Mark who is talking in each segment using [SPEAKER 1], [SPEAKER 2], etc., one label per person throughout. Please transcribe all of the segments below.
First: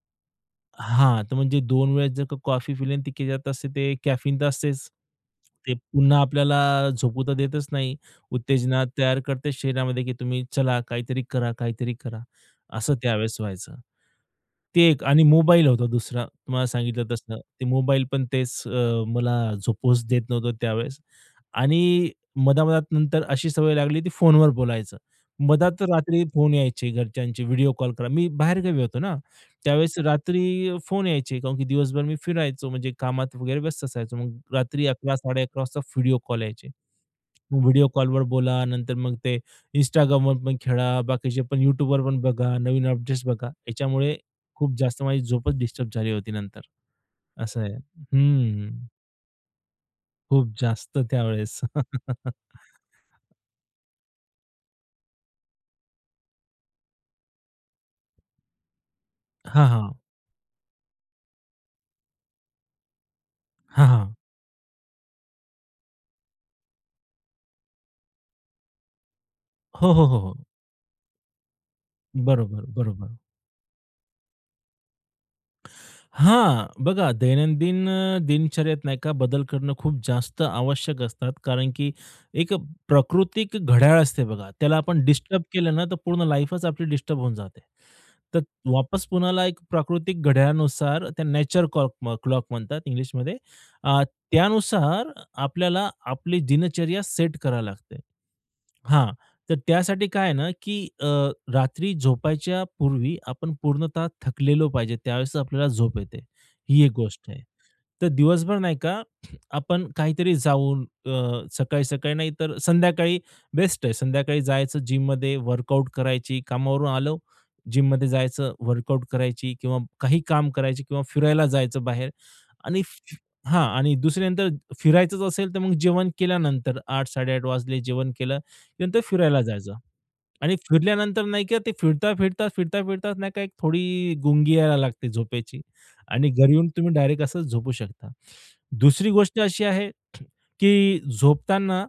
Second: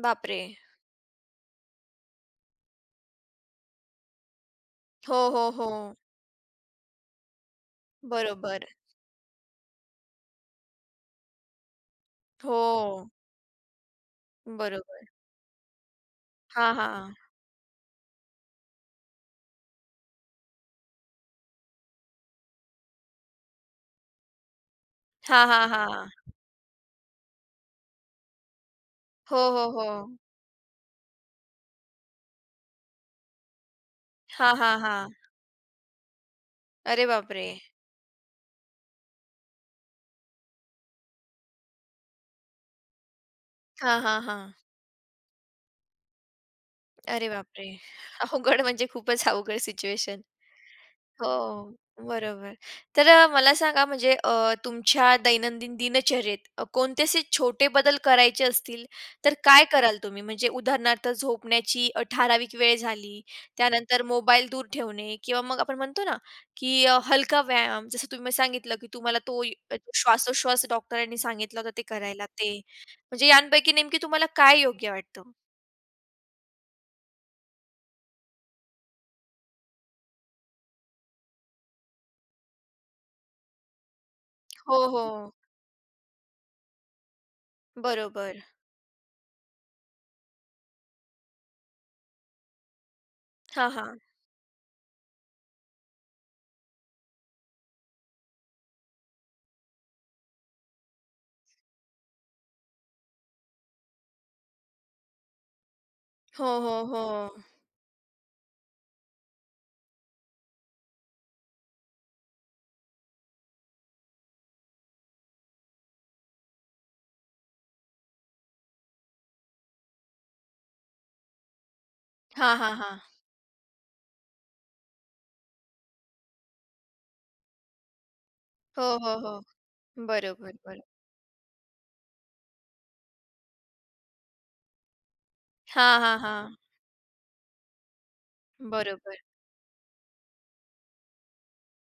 [SPEAKER 1] बापरे!
[SPEAKER 2] हां, तर म्हणजे 2 वेळेस जर का, कॉफी पिली, ती [unintelligible] असते ते कॅफीन तर असतेच,
[SPEAKER 1] हो, हो,
[SPEAKER 2] ते
[SPEAKER 1] हो.
[SPEAKER 2] पुन्हा आपल्याला झोपू तर देतच नाही.
[SPEAKER 1] बरोबर.
[SPEAKER 2] उत्तेजना तयार करते शरीरामध्ये, की तुम्ही चला काहीतरी करा, काहीतरी करा असं
[SPEAKER 1] हो.
[SPEAKER 2] त्यावेळेस व्हायचं. ते
[SPEAKER 1] बरोबर.
[SPEAKER 2] एक आणि मोबाईल होता दुसरा. तुम्हाला
[SPEAKER 1] हां,
[SPEAKER 2] सांगितलं
[SPEAKER 1] हां.
[SPEAKER 2] तसं. ते मोबाईल पण तेच अ, मला झोपूच देत नव्हतं त्यावेळेस. आणि मधा-मधात नंतर अशी सवय लागली की फोनवर बोलायचं.
[SPEAKER 1] हां, हां,
[SPEAKER 2] मधात
[SPEAKER 1] हां,
[SPEAKER 2] रात्री
[SPEAKER 1] हां.
[SPEAKER 2] फोन यायचे घरच्यांचे व्हिडिओ कॉल. कारण मी बाहेरगावी होतो ना.
[SPEAKER 1] हो, हो,
[SPEAKER 2] त्यावेळेस
[SPEAKER 1] हो.
[SPEAKER 2] रात्री फोन यायचे कारण की दिवसभर मी फिरायचो, म्हणजे कामात वगैरे व्यस्त असायचो, मग
[SPEAKER 1] हां, हां,
[SPEAKER 2] रात्री
[SPEAKER 1] हां.
[SPEAKER 2] 11.00-11.30 वाजता व्हिडिओ कॉल यायचे.
[SPEAKER 1] अरे बापरे!
[SPEAKER 2] व्हिडिओ कॉलवर बोला, नंतर मग ते Instagramवर पण खेळा, बाकीचे पण YouTubeवर पण बघा, नवीन अपडेट्स बघा,
[SPEAKER 1] हां,
[SPEAKER 2] याच्यामुळे
[SPEAKER 1] हां, हां.
[SPEAKER 2] खूप जास्त माझी झोपच डिस्टर्ब झाली होती नंतर
[SPEAKER 1] अरे
[SPEAKER 2] असं
[SPEAKER 1] बापरे!
[SPEAKER 2] आहे हे.
[SPEAKER 1] अवघड म्हणजे
[SPEAKER 2] हं.
[SPEAKER 1] खूपच अवघड सिच्युएशन.
[SPEAKER 2] खूप जास्त त्यावेळेस
[SPEAKER 1] हो. बरोबर. तर अ, मला सांगा म्हणजे अ, तुमच्या दैनंदिन दिनचर्येत कोणते असे छोटे बदल करायचे असतील, तर काय
[SPEAKER 2] हां, हां.
[SPEAKER 1] कराल तुम्ही, म्हणजे उदाहरणार्थ झोपण्याची अ, ठराविक वेळ झाली,
[SPEAKER 2] हां,
[SPEAKER 1] त्यानंतर
[SPEAKER 2] हां.
[SPEAKER 1] मोबाईल दूर ठेवणे किंवा मग आपण म्हणतो ना, की अ, हलका व्यायाम, जसं तुम्ही सांगितलं, की तुम्हाला तो
[SPEAKER 2] हो, हो, हो, हो.
[SPEAKER 1] श्वासोश्वास डॉक्टरांनी सांगितला होता ते करायला ते,
[SPEAKER 2] बरोबर, बरोबर.
[SPEAKER 1] म्हणजे यांपैकी नेमकी तुम्हाला काय योग्य वाटतं?
[SPEAKER 2] हां, बघा दैनंदिन अ, दिनचर्यात नाही का बदल करणं खूप जास्त आवश्यक असतात कारण की एक अ, प्राकृतिक घड्याळ असते बघा. त्याला
[SPEAKER 1] हो,
[SPEAKER 2] आपण
[SPEAKER 1] हो.
[SPEAKER 2] डिस्टर्ब केलं ना, तर पूर्ण लाईफच आपली डिस्टर्ब होऊन जाते. तर
[SPEAKER 1] बरोबर.
[SPEAKER 2] वापस पुन्हाला एक प्राकृतिक घड्याळानुसार त्याला नॅचरल कॉक अ, क्लॉक म्हणतात इंग्लिशमध्ये,
[SPEAKER 1] हां, हां.
[SPEAKER 2] अ, त्यानुसार आपल्याला आपली दिनचर्या सेट करावी लागते. हां. तर त्यासाठी काय आहे ना, की अ, रात्री झोपायच्या पूर्वी आपण पूर्णतः थकलेलो पाहिजे. त्यावेळेस आपल्याला झोप येते,
[SPEAKER 1] हो,
[SPEAKER 2] ही
[SPEAKER 1] हो,
[SPEAKER 2] एक
[SPEAKER 1] हो.
[SPEAKER 2] गोष्ट आहे. तर दिवसभर नाही का, आपण काहीतरी जाऊन अ, सकाळी-सकाळी नाही तर संध्याकाळी बेस्ट आहे. संध्याकाळी जायचं जिममध्ये वर्कआउट करायची, कामावरून आलो, जिममध्ये जायचं, वर्कआउट करायची किंवा काही काम करायची किंवा फिरायला जायचं बाहेर
[SPEAKER 1] हां, हां,
[SPEAKER 2] आणि
[SPEAKER 1] हां.
[SPEAKER 2] हां आणि दुसऱ्या नंतर फिरायच असेल, तर मग जेवण केल्यानंतर. 8.00-8.30 वाजले जेवण केलं,
[SPEAKER 1] हो,
[SPEAKER 2] नंतर
[SPEAKER 1] हो, हो.
[SPEAKER 2] फिरायला जायचं
[SPEAKER 1] बरोबर,
[SPEAKER 2] आणि
[SPEAKER 1] बरो
[SPEAKER 2] फिरल्यानंतर नाही की ते फिरता-फिरता, फिरता-फिरता नाही का थोडी गुंगी यायला लागते झोपेची
[SPEAKER 1] हां, हां,
[SPEAKER 2] आणि घरी
[SPEAKER 1] हां.
[SPEAKER 2] येऊन तुम्ही डायरेक्ट असं झोपू शकता. दुसरी
[SPEAKER 1] बरोबर.
[SPEAKER 2] गोष्ट अशी आहे, की झोपताना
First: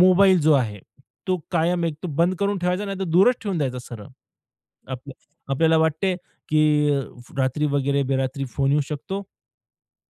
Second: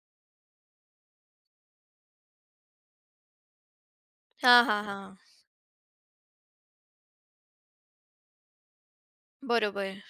[SPEAKER 2] मोबाईल जो आहे, तो कायम एक तो बंद करून ठेवायचा, नाही तर दूरच ठेवून द्यायचा सरळ.
[SPEAKER 1] हां, हां,
[SPEAKER 2] आपलं
[SPEAKER 1] हां.
[SPEAKER 2] आपल्याला वाटते की अ, रात्री वगैरे बेरात्री फोन येऊ शकतो
[SPEAKER 1] बरोबर.